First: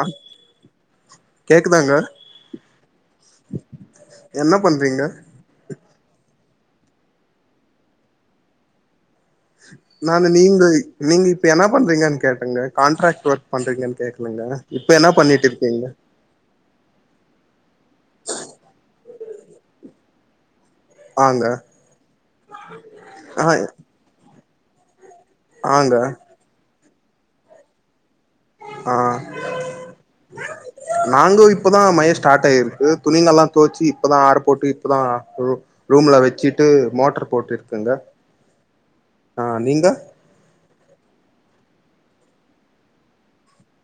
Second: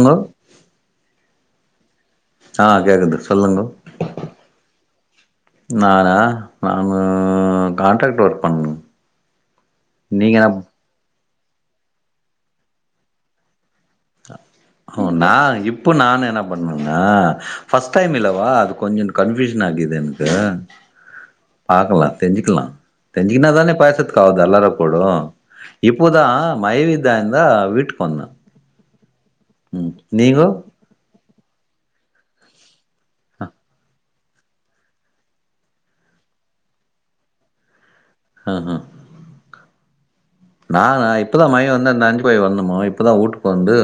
ஆ கேக்குதாங்க ஆ கேக்குது சொல்லுங்க என்ன பண்றீங்க நானா நானு கான்ட்ராக்ட் ஒர்க் பண் நானு நீங்க நீங்க இப்ப என்னா பண்றீங்கன் கேட்டங்க காண்ட்ராக்ட் ஒர்க் பண்றீங்கன் கேக் ஓ நா இப்ப நானு என்ன பண்றன்னா ஃபஸ்ட் டைம் இல்லவா அது கொஞ்சோ கன்பியூஷன் ஆகுது எனக்கு ஆங்க பாக்கலாம் தெரிஞ்சிக்கலா ஆ தெரிஞ்சிக்னாதான பேசறதுக்கு ஆவுது அல்லாற படு ஆங்க இப்போதா மைவித்தாந்தா வீட்டுக்கு வந்தா ஆ நாங்கோ இப்பதா மைய ஸ்டார்ட் ஆயிருக்கு துணிங்கல்லா தொவச்சி இப்பதா ஆறப்போட்டு இப்பதா ரூ ரூம்ல வச்சிட்டு மோட்டர் போட்டிருக்கங்க அ ஹ ஆ நீங்க நானா இப்பதா மய வந்து அந்த அஞ்சு போய் வரணுமோ இப்போதா வூட்டுக்கு வந்து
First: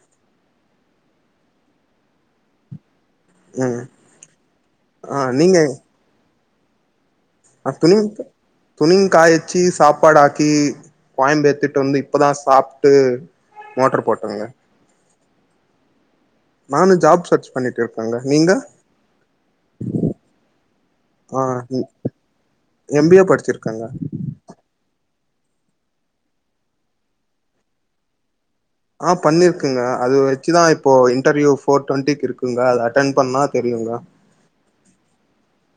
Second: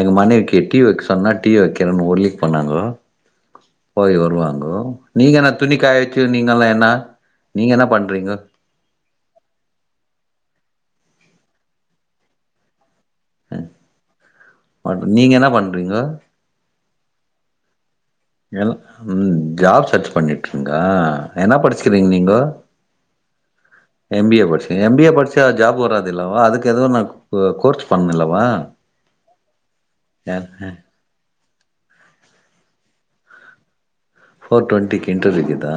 எங்க மனைவிக்கி டீ வைக்க சொன்னா டீ வைக்கிறேன்னு ஊர்லிக் பண்ணாங்கோ ம் போய் வருவாங்கோ ஆ நீங்க என்னா துணிகாய வச்சு நீங்கல்லா என்னா அத்துலி துணி காய வச்சி சாப்பாடாக்கி கோயம் ஏத்துட்டு வந்து இப்ப தா சாப்ட்டு மோட்டர் போட்டங்க நீங்க என்ன பண்றீங்க நானு ஜாப் சர்ச் பண்ணிட்டு இருக்கங்க ஏலா ம் ஜாப் சர்ச் பண்ணிட்ருங்கா ஆ என்னா படுச்சுக்கிறீங்க நீங்க எம் பி ஏ படிச்சிருக்கங்க எம் பி ஏ படுச் எம் பி ஏ படுச்சா ஜாப் வராது இல்லவா அதுக்கு எதுவு நா கோர்ச் பண்ணு அல்லவா ஆ பண்ணிருக்குங்க அது வச்சுதா இப்போ இன்டர்வியூ ஃபோர் டுவெண்ட்டிக்கு இருக்குங்க அத அட்டன் பண்ணா தெரியுங்க ஃபோர் டொன்டிக்கி இன்டர்வியூ இக்கு தா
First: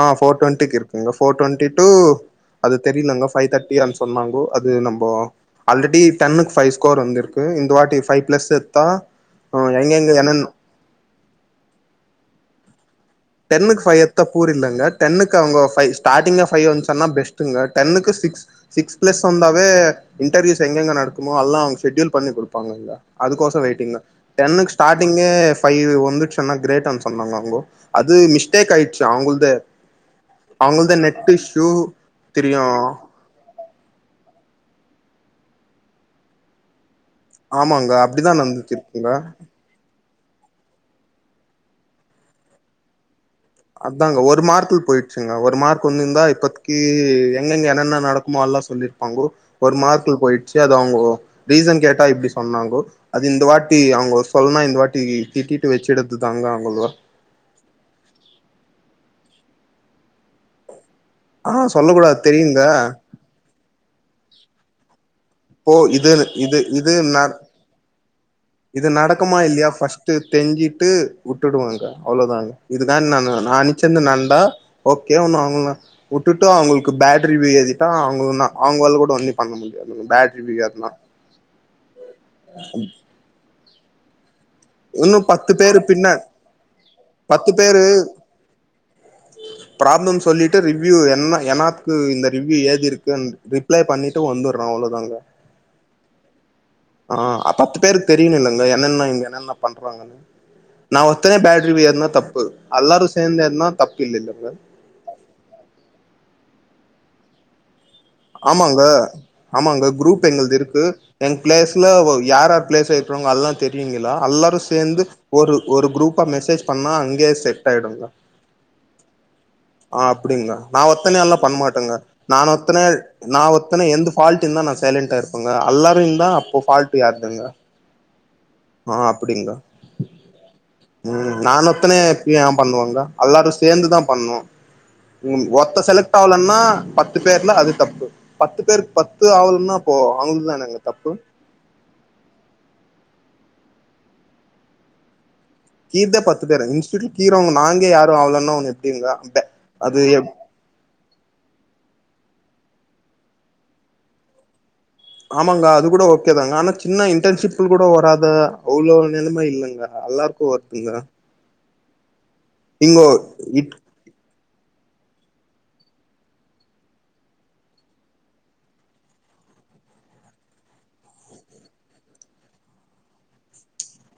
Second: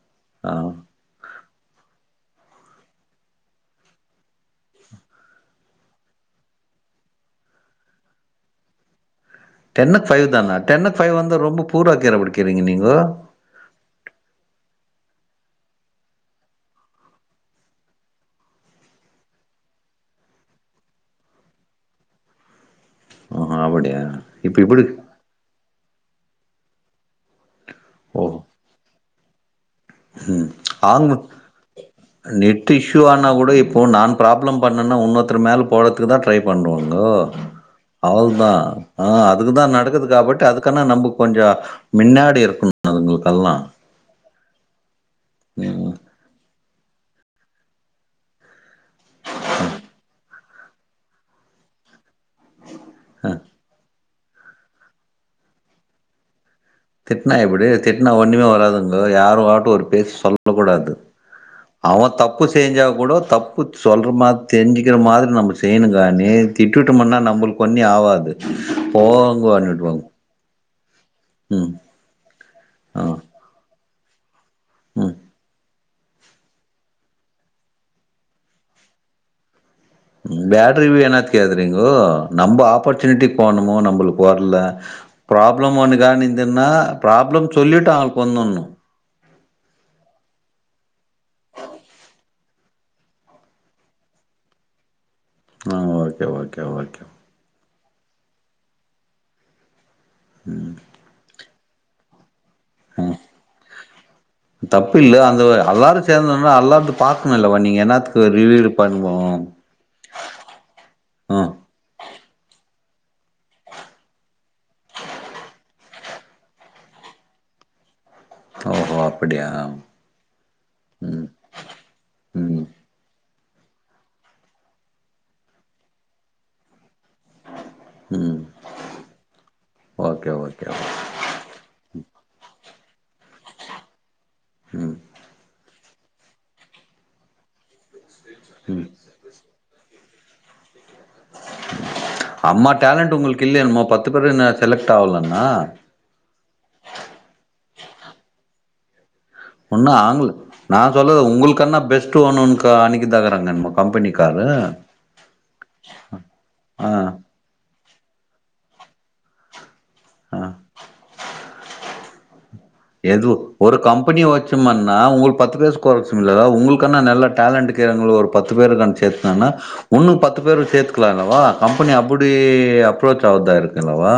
ஆ ஃபோர் டு்வெண்டிக்கு இருக்குங்க ஃபோர் டுவெண்டி டூ அது தெரிலங்கோ ஃபைவ் தேர்ட்டியன் சொன்னாங்கோ அது நம்போ ஆல்ரெடி டென்னுக்கு ஃபைவ் ஸ்கோர் வந்திருக்கு இந்த வாட்டி ஃபைவ் ப்ளஸ் எத்தா டென்னுக்கு எங்கெங்க ஃபைவ் என்னென் தானா டென்னுக்கு ஃபைவ் தானா வந்து ரொம்ப பூராக்கிற புடிக்கிறீங்க நீங்கோ டென்னுக்கு ஃபைவ் எத்தா பூர் இல்லங்க டென்னுக்கு அவுங்க ஃபைவ் ஸ்டாடிங்க ஃபைவ்வுன் சொன்னா பெஸ்ட்டுங்க டென்னுக்கு சிக்ஸ் சிக்ஸ் பிளஸ் வந்தாவே இன்டர்வியூஸ் எங்க எங்க நடக்குமோ அல்லா அவுங்க ஷெட்யூல் பண்ணி குடுப்பாங்க அங்க ஆ அதுக்கோசொ அப்படியா வெயிட்டிங்கோ இப்ப டென்னுக்கு இப்படி ஸ்டாடிங்கே ஃபைவ்வு வந்துருச்சுன்னா கிரேடுன்னு சொன்னாங்க அவுங்கோ அது ஓ மிஸ்டேக் ஆயிறுச்சு அவுங்கள்தே ம் அவங்கள்தே நெட் இஷ்யூ தெரியு இப்பானா கூட இப்போ நான் ப்ராப்ளம் பண்ணேன்னா வுன்னோர்த்தர் மேல போட்றதுக்கு தா ட்ரை பண்ணுவங்கோ ஆமாங்க அவ்ள அப்டிதா தா நடந்துட்டு ஆ இருக்குங்க அதுக்குதா நடக்குது இதா பட் அதுக்கானா நமக்கு கொஞ்ச மின்னாடி இருக்கணு அதுங்களுக்கல்லா அதாங்க ஒரு மார்க்கில் போயிடுச்சுங்க ஒரு மார்க் ம் ஒன்னு இருந்தா இப்ப கீ எங்கெங்க என்னென்ன நடக்குமோ அல்லா சொல்லிருப்பாங்கோ ஒரு மார்க்குல போயி ச்சு அது அவங்கோ ரீசன் கேட்டா இப்படி சொன்னாங்கோ அது அ இந்த வாட் ட்டி அவுங்க சொல்ன்னா இந்த வாட்டி திட்டிட்டு வச்சிடதுது தாங்கோ அவுங்க திட்னா எப்பிடி திட்னா ஒன்னுமே வராதுங்கோ யாரு ஆட்டு ஒரு பேசு சொல்ல கூடாது ஆ சொல்ல அவ கூடாது தப்பு தெரியுங்க செஞ்சா கூடோ தப்பு சொல்ற மாரி தெரிஞ்சுக்கிற மாரி நம்ம இப்போ செய்யனுங்க இது நே இது இது ந திட்டுவிட்டம்ன்னா நம்மளுக்கு ஒன்னியு ஆகாது இது நடக்குமா இல்லையா ஃபர்ஸ்ட்டு தெஞ்சிட்டு ம் வுட்டுடுவாங்க அவ்வளோதாங்க இதுதா ஆ நானு நா நனிச்சிருந்த நடந்தா ம் ஓகே ஒன்னு அவுங்கள நா வுட்டுட்டு அவுங்களுக்கு பேட்டரி வி ஏழுதிட்டா அவுங்க நா அவுங்கள் கூட வந்து பண்ண முடியாதுங்க பேட்டரி வீ அதுனா கேதரிங்கோ நம்ம ஆப்பர்ச்சுனிட்டி போனுமோ நம்மளுக்கு வரல இன்னு பத்து ப்ராப்ளம் பேரு ஒன்னு பின்ன கார இந்தின்னா பத்து பேரு ம் ப்ராப்ளம் சொல்லிட்டு ரிவ்யூ என்னா என்னாக்கு இந்த ரிவ்யூ ஏது இருக்குன்னு அப்ளை பண்ணிட்டு வந்துர்றோ அவ்ளோ தா அங்க ஆ ஓகே ஓகே ஓகே ஆ பத்து பேருக்கு தெரியுனு இல்லங்க என்னென்ன என்ன பண்றாங்கன்னு நா ஒத்தயே பே [unintelligible] ஏற்னா தப்பு அல்லாரு ம் சேந்து ஏற்னா தப்பு இல்லேலங்க தப்பு இல்ல அந்த வ அல்லாரு சேர்ந்தோனா அல்லாருந்து பாக்கணு இல்லவா நீங்க என்னாத்து ஆமாங்க ஆமாங்க குரூப் எங்களது இருக்கு எங் ம் பிளேயர்ஸ் ல ஒ யார் ஆரு பிளேஸ்ல இருக்குறவுங்க அல்லா தெரியுங்களா அல்லாரு சேந்து ஒரு ஒரு குரூப்பா மெசேஜ் பண்ணா அங்கே செட் ஆயிடுங்க ஓ ஹோ அப்டியா ஆ அப்படிங்ளா நா ஒத்தனே எல்லா பண்ணமாட்டேங்க நா ம் ஒத்தனே நா ஒத்தனே எந்த ஃபால்ட் இருந்தா நா சைலன்டா இருப்பேங்க அல்லாரு இந்தா அப்போ ஃபால்ட் யாருதுங்க ம் ஆ அப்பிடிங்களா ஓகே ஓகே ம் நானு ஒத்தனே ஏன் பண்ணுவாங்க அல்லாரு சேந்து தா பண்ணு ம் ஒத்த செலக்ட் ஆகலன்னா பத்து பேர்ல அது தப்பு பத்து பேரு ம் பத் து ஆவனுனா அப்போ அவங்களுக்குதானேங்க தப்பு அம்மா டேலண்டட்டு உங்களுக்கு இல்லையா என்னமோ பத்து பேரு என்ன செலக்ட் ஆவலன்னா கீர்தே பத்து பேரு [unintelligible] நாங்க யாரு அவளன்னா எப்டி இருந்தா அப்ப ஒன்னு ஆகல நான் சொல்லது உங்களுக்கண்ணா பெஸ்ட்டு வோணுன்னு கா அன்னைக்கு தகறாங்க நம்ம கம்பெனி காரு ஆமாங்க அது கூட ஓகே தாங்க ஆனா சின்ன இன்டர்ன்ஷிப்ல கூட வராத அவ்வளோ நெலைமை இல்லங்க ஆ அல்லாரக்கு ஓர்த்துங்க எது இட் ஒரு கம்பெனிய வச் சும்மான்னா உங்களுக்கு பத்து பேரு [unintelligible] உங்களுக்கு என்ன நல்லா டேலண்டுக்கிறவுங்களுக்கு ஒரு பத்து பேரு நெனசேத்தான்னா ஒன்னு பத்து பேரு சேத்துக்கலாலவா கம்பெனி அப்பிடி அப்ரோச் ஆவுதா இருக்கல்லவா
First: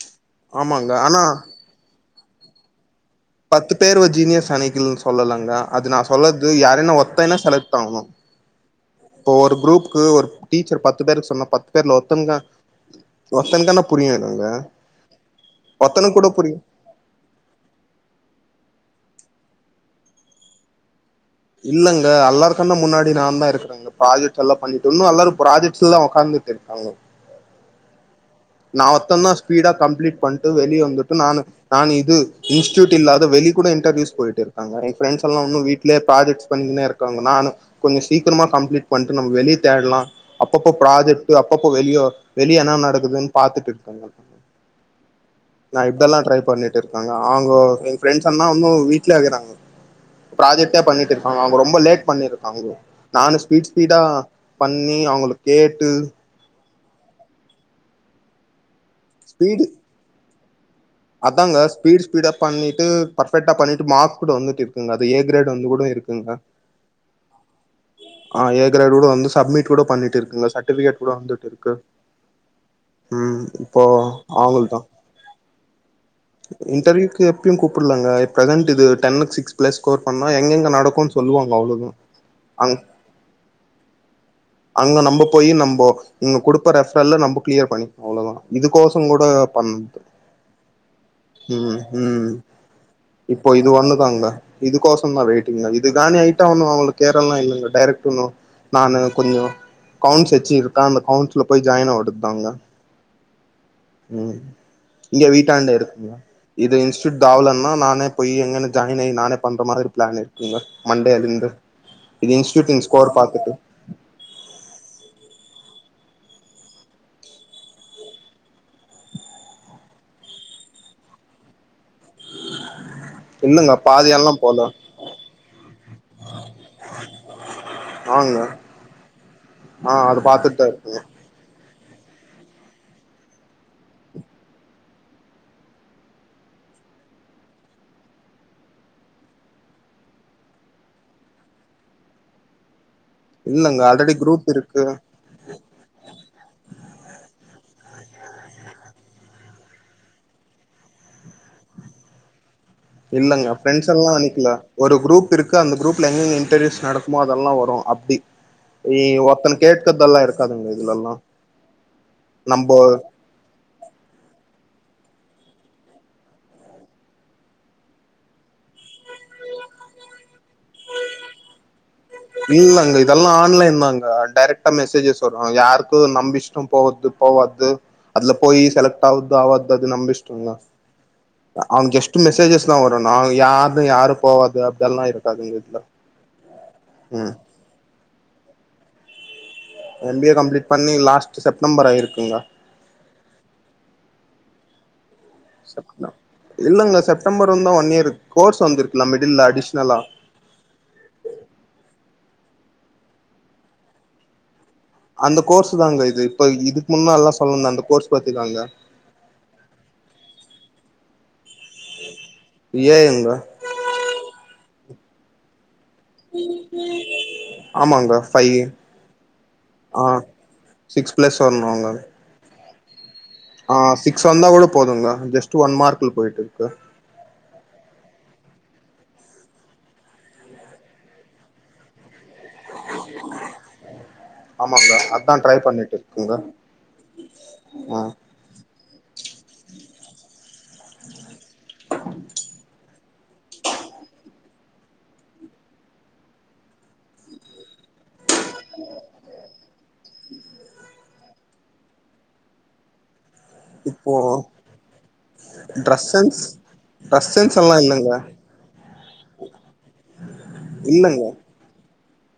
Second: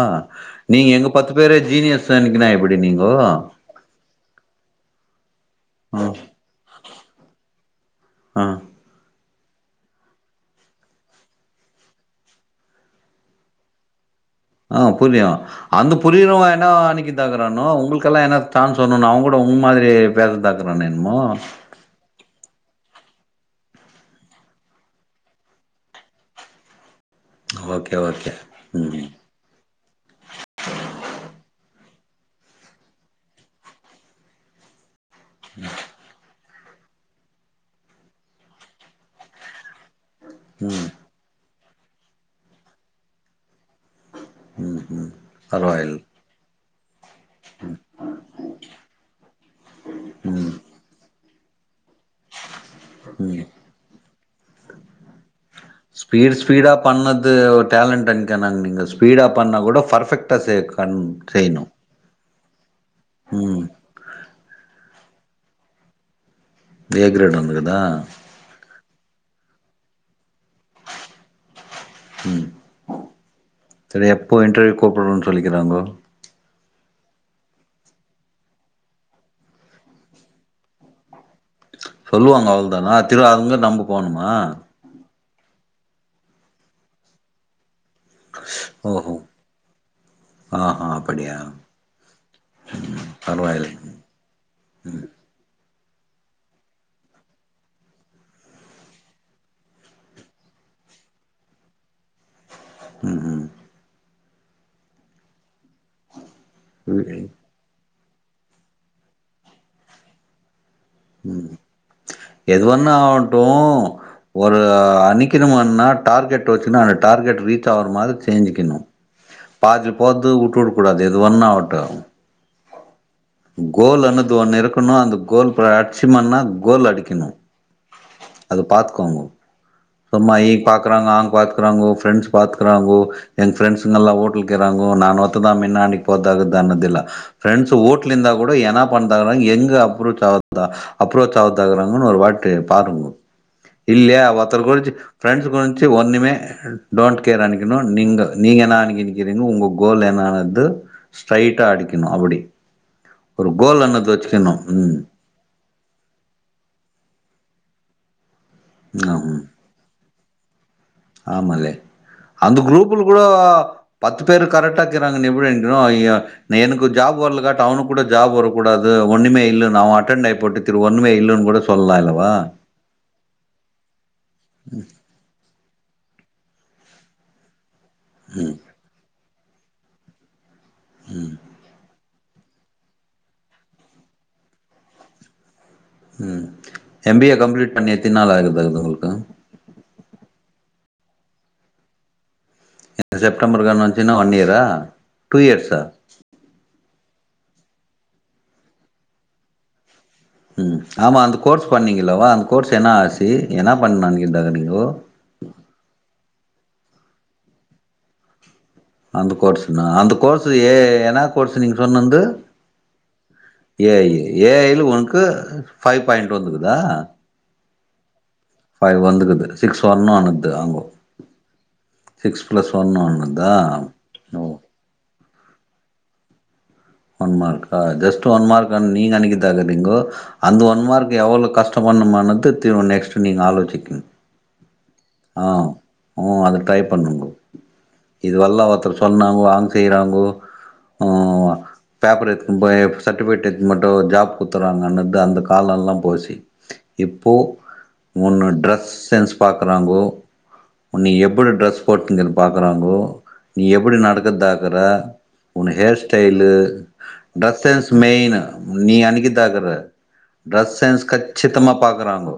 நீங்க ஆமாங்க எங்க ஆனா பத்து பேரை ஜீனியஸ் அனிக்கினா எப்பிடி நீங்கோ பத்து பேரு ஒரு ஜீனியஸ் அனக்கில்னு சொல்லலங்க அது ஆ நா சொல்லது யாரேன்னா ஒத்தன்னா செலக்ட் ஆகணு ஆ இப்போ ஒரு குரூப்புக்கு ஒரு டீச்சர் பத்து பேருக்கு சொன்ன பத்து பேர்ல ஒத்தங்க ஒத்தனுக்கானா புரியாதாங்க ஆ புரியு அந்த புரியறவ என்னா அன்னிக்கி தாக்குறானோ உங்குக்கெல்லா என்ன சான்ஸ் ஒம் அவங்க கூட உங்க மாதிரி பேச தாக்குற என்னமோ இல்லங்க எல்லாருக்கன்னா முன்னாடி நான் தா இருக்கிறே ப்ராஜக்ட்ஸ்ல்லாம் பண்ணிட்டு இன்னு எல்லாரும் ப்ராஜெக்ட் எல்லாம் உக்காந்துட்டு இருக்காங்க ஓகே ஓகே நா ம் ஒத்ததா ஸ்பீடா கம்ப்லீட் பண்ட்டு வெளிய வந்துட்டு நானு நான் இது இன்ஸ்ட்டியூட் இல்லாத வெளி கூட இன்டர்வியூஸ் போயிட்டு இரு அங்க என் ஃப்ரண்டஸ் எல்லா உன்னு வீட்லே ப்ராஜெக்ட் பண்ணின் இருக் காங்க நானு கொஞ்சோ சீக்கிரமா கம்ப்லீட் பண்ட்டு நம்ம வெளிய தேட்லா அப்பப்ப ம் ப்ராஜெக்ட் அப்பப்போ வெளியோ வெளிய என்னா நடக்குதுன் பாத்துட்டு இருக்காங்க ம் ம் நா பரவாயில் இப்பெல்லா ட்ரை பண்ணி இருக்காங்க அவங்க ஃபிரண்ட்ஸ் அன்னா உன்னு வீட்லே இருகுறாங்க ம் ப்ராஜெக்ட்டே பண்ணிட்டு இரு அவங்க ரொம்ப லேட் பண்ணியிருக்காகோ நானு ம் ஸ்பீட் ஸ்பீடா பண்ணி அவுங்களுக் ஸ்பீட் ஸ்பீடா பண்ணது ஒரு டேலண்ட் அனுக்கோன நாங்க நீங்கள் ஸ்பீடாக பண்ணால் ஸ்பீடு கூட பர்ஃபெக்டா சேர் அதாங்க ஸ்பீட் ஸ்பீடா பண்ணிட்டு பர்ஃபெக்டா ம் பண்ணிட்டு மார்க் கூட வந்துட்டு இருக்குங்க அது ஏ கிரேட் வந்து கூட இருக்குங்க தே கிரேடு வந்து குதா ஆ ஏ கிரேட் கூட வந்து சப்மிட் கூட பண்ணிட்டு இருக்குங்க சர்டிஃபிகேட் கூட வந்துட்டு இருக்கு ம் ம் இப்போ சரி எப்போ இன்டர்வியூ அவங்கள்தா கூப்பிடடுறோம்ன் சொல்லிக்கிறாங்கோ இன்டர்வியூக்கு எப்பயு கூப்பள்லங்க எ பிரதன்ட் இது டென் சிக்ஸ் பிளஸ் ஸ்கோர் பண்ணா எங்கங்க நடக்கு சொல்லுவாங்க அவ்ளோ சொல்லுவாங்க அவ்ளோதானா திரு அங்க நம்ப போணுமா அங்க நம்ம போயி நம்ம இங்க கொடுப்ப ரெஃபர்ல்ல நம்ம கிளியர் பண்ணி அவ்ளோதா இதுக்கோசம் ஓஹோ கூட பண் ஆஹா அப்படியா உம் உம் இப்போ பரவாயில்ல இது வந்து கங்க இதுக்கோசம்தா வெயிட்டிங் இது ஐட்டா ஒன்னும் அவங்களுக்கு கேர எல்லாம் இல்லைங்க டைரெக்ட் ஒன்னு நானு கொஞ்சோ கவுண்ஸ் வெச்சு இருக்கா அந்த கவுண்ட்ஸ்ல போய் ஜாயின் ஆயிடுதாங்க ம் உம் இங்க வீட்டாண்ட இருக்குங்களா இது இன்ஸ்டூட் ம் தாவலன்னா நானு போயி எங்க ஜாயின் ஆ நானே பண்ற மாதிரி பிளானு ங்க மண்டேல ம் இந்து இது இன்ஸூட்டின் எதுவன்னா ஸ்கோர் பாத்துட்டு ஆவட்டும் ஒரு அணிக்கணும்ன்னா டார்கெட் வெச்சுன்னா அந்த டார்கெட் ரீச் ஆவற மாறி செஞ்சுக்கணு பாதி போர்த்த வுட்டுடக்கூடாது எது ஒன்னா ஆகட்டு இல்லங்க கோல் பாதியெல்லா அன்னுது ஒன்னு போல இருக்கணு அந்த கோல் அடிச்சுமன்னா கோல் அடிக்கணு ஆங்க அது பாத்துக்கோங்க ஆ அது சும்மா இ பாத்துட்டு தா இருக்குங்க பாக்குறாங்க ஆங் பாக் குறாங்க பிரெண்ட்ஸ் பாக்குறாங்கோ எங்க பிரெண்ட்ஸ்கெல்லா ஊட்டலக்குறாங்க நான் ஒத்ததான் மின்னாடிக்கு போத தான்தில்லை ப்ரெண்ட்ஸ் ஊட் இருந்தா பண்ணங்க எங்க அப்ரோச் ஆகுதா அப்ரோச் ஆத்தாக்குறாங்கன்னு ஒரு வாட்டு பாருங்க இல்லங்க ஆல்ரெடி இல்லையா குரூப் ஒருத்த இருக்கு குறிச்சு ஃப்ரெண்ட்ஸ் குறி ஒன்னுமே டோன்ட் கேர் அனுக்கணும் நீங்க நீங்க என்ன அனு நக்கிறீங்க உங்க கோல் என்னனது ஸ்ட்டைடா அடிக்கணு அப்டி இல்லங்க ப்ரெண்ட்ஸ் எல்லா நிக்கல ஒரு ம் குரூப் இருக் க்கு அந்த குரூப்ல எங்கங்க இன்டர்வியூஸ் நடக்குமோ அதெல்லா வரும் அப்டி ஆம் ஒருத்தனுக் கேட்டதெல்லா இருக்காதுங்க இதுல எல்லா ஆமாலே அந்த குரூப் கூடோ பத்து பேரு கரெக்டா கீறாங்கு நீ விழுந்தோ ஐயோ எனக்கு ஜாப் வரலக்காட்டு அவுனுக்கு கூட ஜாப் வர கூடாது ஒண்ணுமே இல்ல நா அட்டென்டாயி போட்டு தரு ஒண்ணுமே இல்லன்னு கூட சொல்லலா இல்லவா இல்லங்க இதெல்லா ஆன்லைன்ல தாங்க டைரெக்டா மெசேஜஸ் வரு யாருக்கு நம் இஷ்பிட்டோ போவத்துக் போவாத்து அதுல போயி செலக்ட் ஆவுத்து அவாத்து அது நம்ம இஷ்டம்தா ம் அவனுக்கு ஜெஸ்ட் மெசேஜஸ்தா வரு நாங்க யாருத்து யாரு போவாத்து அப்டி எல்லா இருக்காதுங்க இதுல ம் எம் பி ஏ ம் கம்ப்ளீட் பண்ணி எத்தினா நாள் ஆகுது அதுல உங்களுக்கு எம் பி ஏ கம்ப்ளீட் பண்ணி லாஸ்ட் செப்டம்பர் ஆயிருக்குங்க இந்த செப்டம்பர் கானாச்சினா ஒன் இயரா டூ இயர்ஸா இல்லங்க செப்டம்பர் வந்தா ஒன் இயர் கோர்ஸ் வந்திருக்குல்ல மிடில்ல அடிஷ்னலா ம் ஆமாம் அந்த கோர்ஸ் பண்ணிங்கள்லவா அந்த கோர்ஸ் என்ன ஆச்சி என்னா பண்தா நெனைக்கிற்தா நீங்கோ அந்த கோர்ஸ்ஸு தாங்க இது இப்ப இதுக்கு முன்னால்லா சொன்னல்ல அந்த கோர்ஸ் பாத்திக்காங்க அந்த கோர்ஸ்னா அந்த கோர்ஸ் ஏ ஏ என்ன கோர்ஸ் நீங்க சொன்னந்து ஏ ஐ ங்க ஏ ஐ ஏ ஐ ல உனக்கு ஃபைவ் பாயிண்ட் வந்துக்குதா ஆமாங் ப்ரோ ஃபைவ் வந்துக்குது சிக்ஸ் ஒன்னு வந்து ஆங்கோ சிக்ஸ் பிளஸ் வரணுங்க சிக்ஸ் ப்ளஸ் ஒன்னு ஆன ஆ சிக்ஸ் வந்தா கூட போதுங்க ஜஸ்ட் ஒன் மார்க்ல போயிட்டு இருக்கு ஒன் மார்க்கா ஜஸ்ட்டு ஒன் மார்க்குன் நீ நெனைக்கறதா இருக்கீங்கோ அந்த ஒன் மார்க் எவ்ளோ கஷ்ட பட்னுமான்னுத்து நெக்ஸ்ட் நீ நாலுவெச்சிக்குங் ஆமா ப்ரோ ஆ ஆ அது ட்ரை பண்ணுங்கோ ஆ இதுவல்லா ஒருத்தர் சொன்னாங்கோ அவுங் செய்றாங்கோ பேப்பர் எடுத்துகுன் போயி சர்டிபிகேட் எத்துன் மட்டு ஒரு ஜாப் குத்து றாங்கன்றது அந்த காலோல்லா போசி இப்போ ஒன்னு ட்ரஸ் சென்ஸ் பாக்குறாங்கோ உன்ன எப்புடி ட்ரெஸ் போட்னுகிற பாக்குறாங்கோ நீ எப்புடி இப்போ நடக்குத்தாக்குற உன் hair dress sense style dress sense main நீ அனிக்கர்தக்குற ட்ரெஸ் சென்ஸ் இல்லங்க கச்சித்தமா பாக் பாக்குறாங்கோ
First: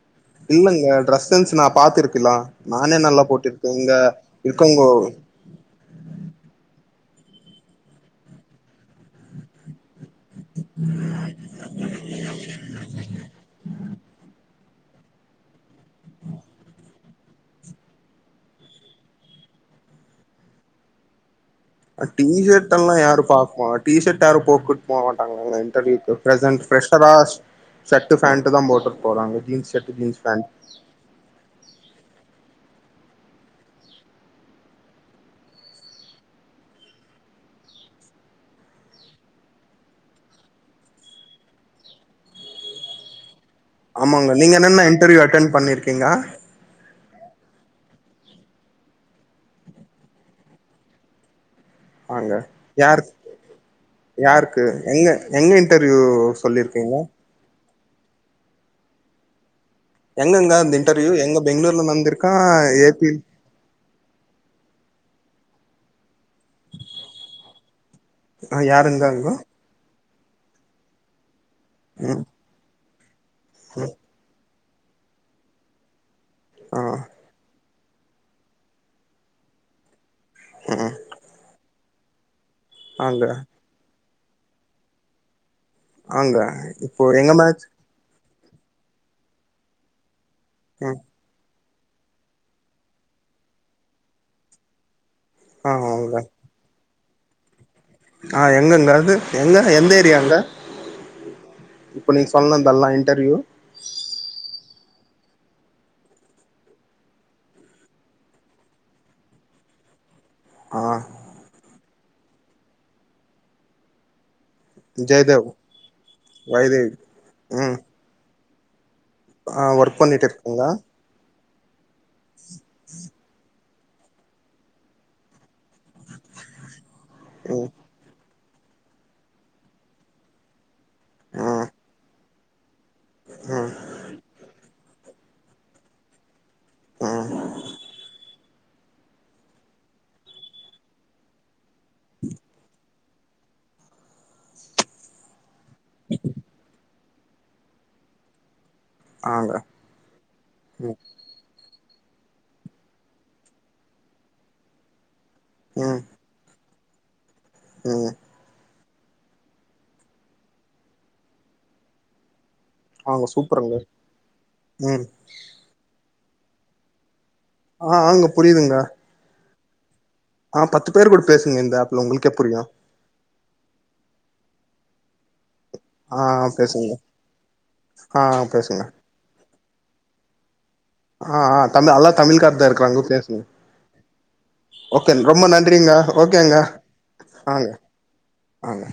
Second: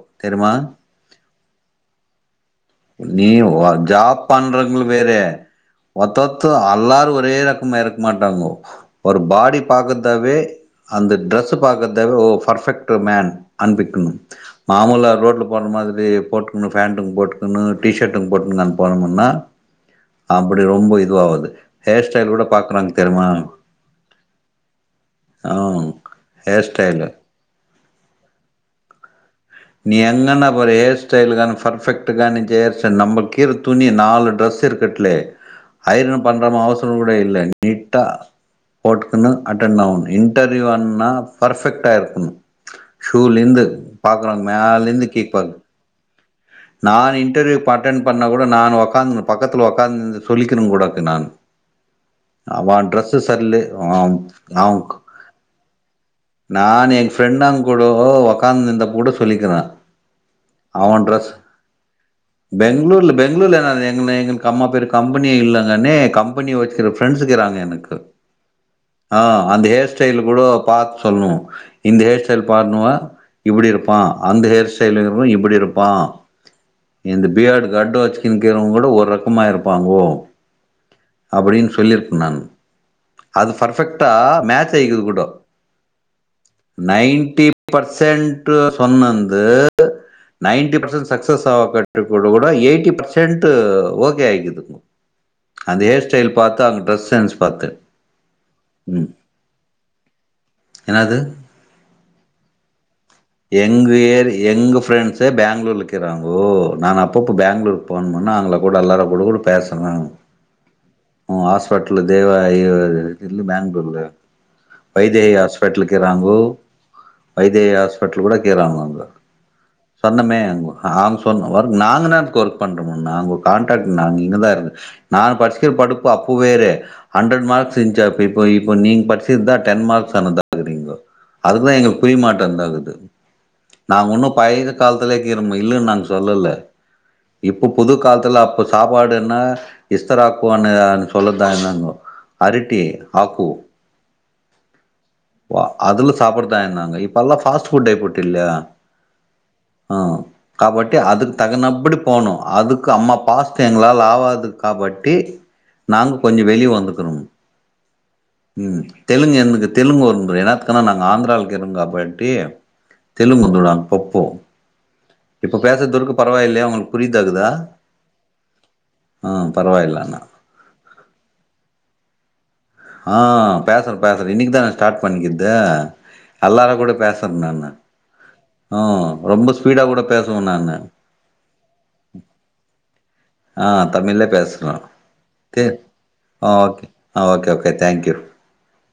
இல்லங்க டிரெஸ் சென்ஸ் நா பாத்திருக்கலா நானே நல்லா நீ போட்டிருக்கே ஒர் இங்க ஜாப் இருக்கவங்கோ பண்றவங்களுக்கு வேறு ஒருத்த ஒருத்த அல்லாரு ஒரே ரக்கமா இருக்க மாட்டாங்கோ ஒரு பாடி பாக்கத்தாவே அந்த ட்ரெஸ் பாக்கத்தாவே ஓ ஃபர்பெக்ட் மேன் அனுப்பிக்கணு மாமூல ரோட்ல போற மாதிரி போட் ஃபேண்ட்டுங்க போட்டுகுனு டீ ஷர்டுங்க போட்டுக்குனு நம்ம போனுமுன்னா அப்டி ரொம்ப இதுவாவாது அ டீ ஷர்ட்டெல்லா யாரு பாக்குவா டீ ஷர்ட் யாரு போகுட்டு போக மாட்டாங்க ஆ மெண்டலி இப்ப ப்ரெசென்ட் ஹேர் ஸ்டைலு ஃபிரஷரா ஷட்டு ஃபேண்ட் தா போட்டுட் போறாங்க ஜீன்ஸ் ஷர்ட் நீ ஜீன்ஸ் என்னென்ன பேண்ட் போரியேஸ் ஸ்டைலுக்கான பர்ஃபெக்ட் கான நீ ஜெயர்சன் நம்ம கீர துணி நாலு டிரெஸ் இருக்கட்டலே அயிரின பண்றமோ அவசரோ கூட இல்ல நீட்டா போட்டுக்குன்ணு அட்டென் அவனு இன்டர்வியூ அண்னா ஃபர்பெக்ட் டா இருக்கணு ஷூலிந்து ஆமாங்க நீங்க என்னென்ன இன்டர்வியூ அட்டென் பண்ணிர்க்கீங்கா நானு இன்டர்வியூ இப்ப அட்டென் பண்ணா கூட நானு ஒக்காந்துன்னு பக்கத்துல ஒக்காந்துன்து சொல்லிக்கிணு கூட இருக்கு நான் ஆங்க அவா யார் ட்ரெஸு சரில்லே அவா யாருக்கு அவ்ங்க் எங்க எங்க இன்டர்வியூ நான் சொல்லிருக்கீங்க எங் ஃப் ஃப்ரெண்டாங் கூடோ ஒகாந்துன் இருந்த கூடோ சொல்லிக்கிறே எங்கங்க அந்த இன்டர்வியூ எங்க பெங்ளூர்ல நந்துருக் பெங்ளூர்ல பெங்ளூர்ல [unintelligible] கம்மா பேரு கம்பெனிய இல்லங்கன்னே கம் பண்ணி வச்சுக்கிற ஃப்ரெண்ட்ஸ்கிறாங்க எனக்கு ஆ யாருங்கங்க அந்த ஹேர்ஸ் ஸ்டைல்லு கூடோ பாத்து சொல்னு இந்த ஹேர் ம் ஸ்டைல் பாட்னுவா இப்புடி இருப்பா அந்த ஹேர் ஸ்டைலுங்கிறவ இப்புடி இருப்பா ஆ இந்த பியர்டு கட்ட வச்சுக்குன்கிறவ கூட ஒரு ரக்கமா இருப்பாங்கோ ம் அப்புடின் ஸ் சொல்லிருப்ப நானு ஆங்க அது பர்ஃபெக்டா மேட்ச ஆயிகுது கூடோ ஆங்க இப்போ எங்க நைன்ட்டி மேட்ச் பர்சென்ட் டு சொன்னந்து நைன்டி ம் பர்சஸ் சக்ஸஸ் ஆ கட்ட கூட கூட எயிட்டி பர்சென்ட்டு ஓகே ஆயிகிது ஆ அந்த ஹேர் ஆங்க ஸ்டைல் பாத்து அவங்க டிரெஸ் சென்ஸ் பாத்து ஆ எங்கங்க அது எங்க எந்த ஏரியாங்க என்னது இப்ப நீங் சொன்னந்த ல்லா இன்டர்வியூ எங்க ஏர் எங்க ஃப்ரெண்ட்ஸே பெங்ளூர்ல கிறாங்கோ நானு அப்பப்போ பெங்ளூர் ஃபோன் பண்ணா அவங்களா கூட எல்லார் கூட கூட பேசனு ஆ உ ஹாஸ்பெட்ல [unintelligible] இல்ல பெங்ளூர்ல வைதேகி ஜெயதேவ் ஆஸ்பெட்லு கீறாங்கோ வைதேவ் வைதேகி ம் ஆஸ்பெட்லு கூட கீறாங்கோ அங்க ஆ ஒர்க் பண்ணிட்டு சொன்னமே இருக்குங்களா [unintelligible] டக் நாங் இங்கதான் இருந்து நா பட்சிகிற படுப்பு அப்போ வேரு ஹண்ட்ரட் ம் மார்க்ஸ் இந்ச்சி அப் ப்ப இப்போ இப்போ நீங் பட்ச்சது தா டென் மார்க்ஸ் அதுதா [unintelligible] ம் அதுதா எங்களுக்கு புரியமாட்டந்தாகுது ம் நாங்க உன்னும் பழைய இது காலத்துலேக்கீறோமு இல்லன்னு நாங் சொல்லல்ல ம் இப்போ புது கால்த்துல அப்ப ஸ் சாப்பாடுன்னா இஸ்தராக்குனு அன்னு சொல்ல [unintelligible] அரிட்டி ஆக்கு வா அதுல சாப்புறதா என்னங்க இப்பல்லா ஃபாஸ்ட் ஃபுட் ஆயி புட்டு இல்ல ஆங்க ஆ காபட்டி ம் அதுக் தகுனப்புடி போனும் அதுக்கு அம்மா பாஸ்து எங்களால் ஆவாது காபட்டி ம் நாங்க கொஞ்ச வெளியே வந்துக்குறம்ணு ம் ம் தெலுங்கு எனக்கு தெலுங்கு [unintelligible] எனாத்துக்குன்னா நாங்க ஆந்துராவுல கிறோ கப்பட்டி ஆங்க சூப்பருங்க தெலுங்குதுடான் ப்போ ப்போ ம் இப் இப்போ பேசத்தொருக்கு பரவாயில்லயா உங்களுக்கு புரிதாக்குதா ஆ ஆங்க புரியுதுங்க ஆ பரவாயில்ல அண்ணா ஆ பத்து பேர் கூட பேசுங்க இந்த ஆப்ல உங்குளுக்கே புரியும் ஆ பேசுறே பேசுறே இன்னைக்கு தா நா ஸ்டார்ட் பண்ணிக்கிற்து ஆ அல்லாரு பேசுங்க கூட பேசுவ நானு ஆ ஆ பேசுங்க ரொம்ப ஸ்பீடா கூட பேசுவே நானு ஆ ஆ தமி அல்லா தமிழ் கார தா இருக்குறாங்க பேசுங்க ஆ தமிழ்லே பேசுறேன். ஓகேங்க ரொம்ப தெ நன்றிங்க ஆ ஓகேங்க ஓகே. ஆ ஓகே, ஆங்க ஓகே. Thank you. ஆங்க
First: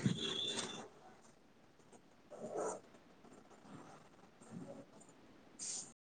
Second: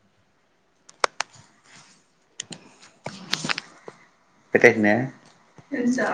பெட்டேக்குன்னு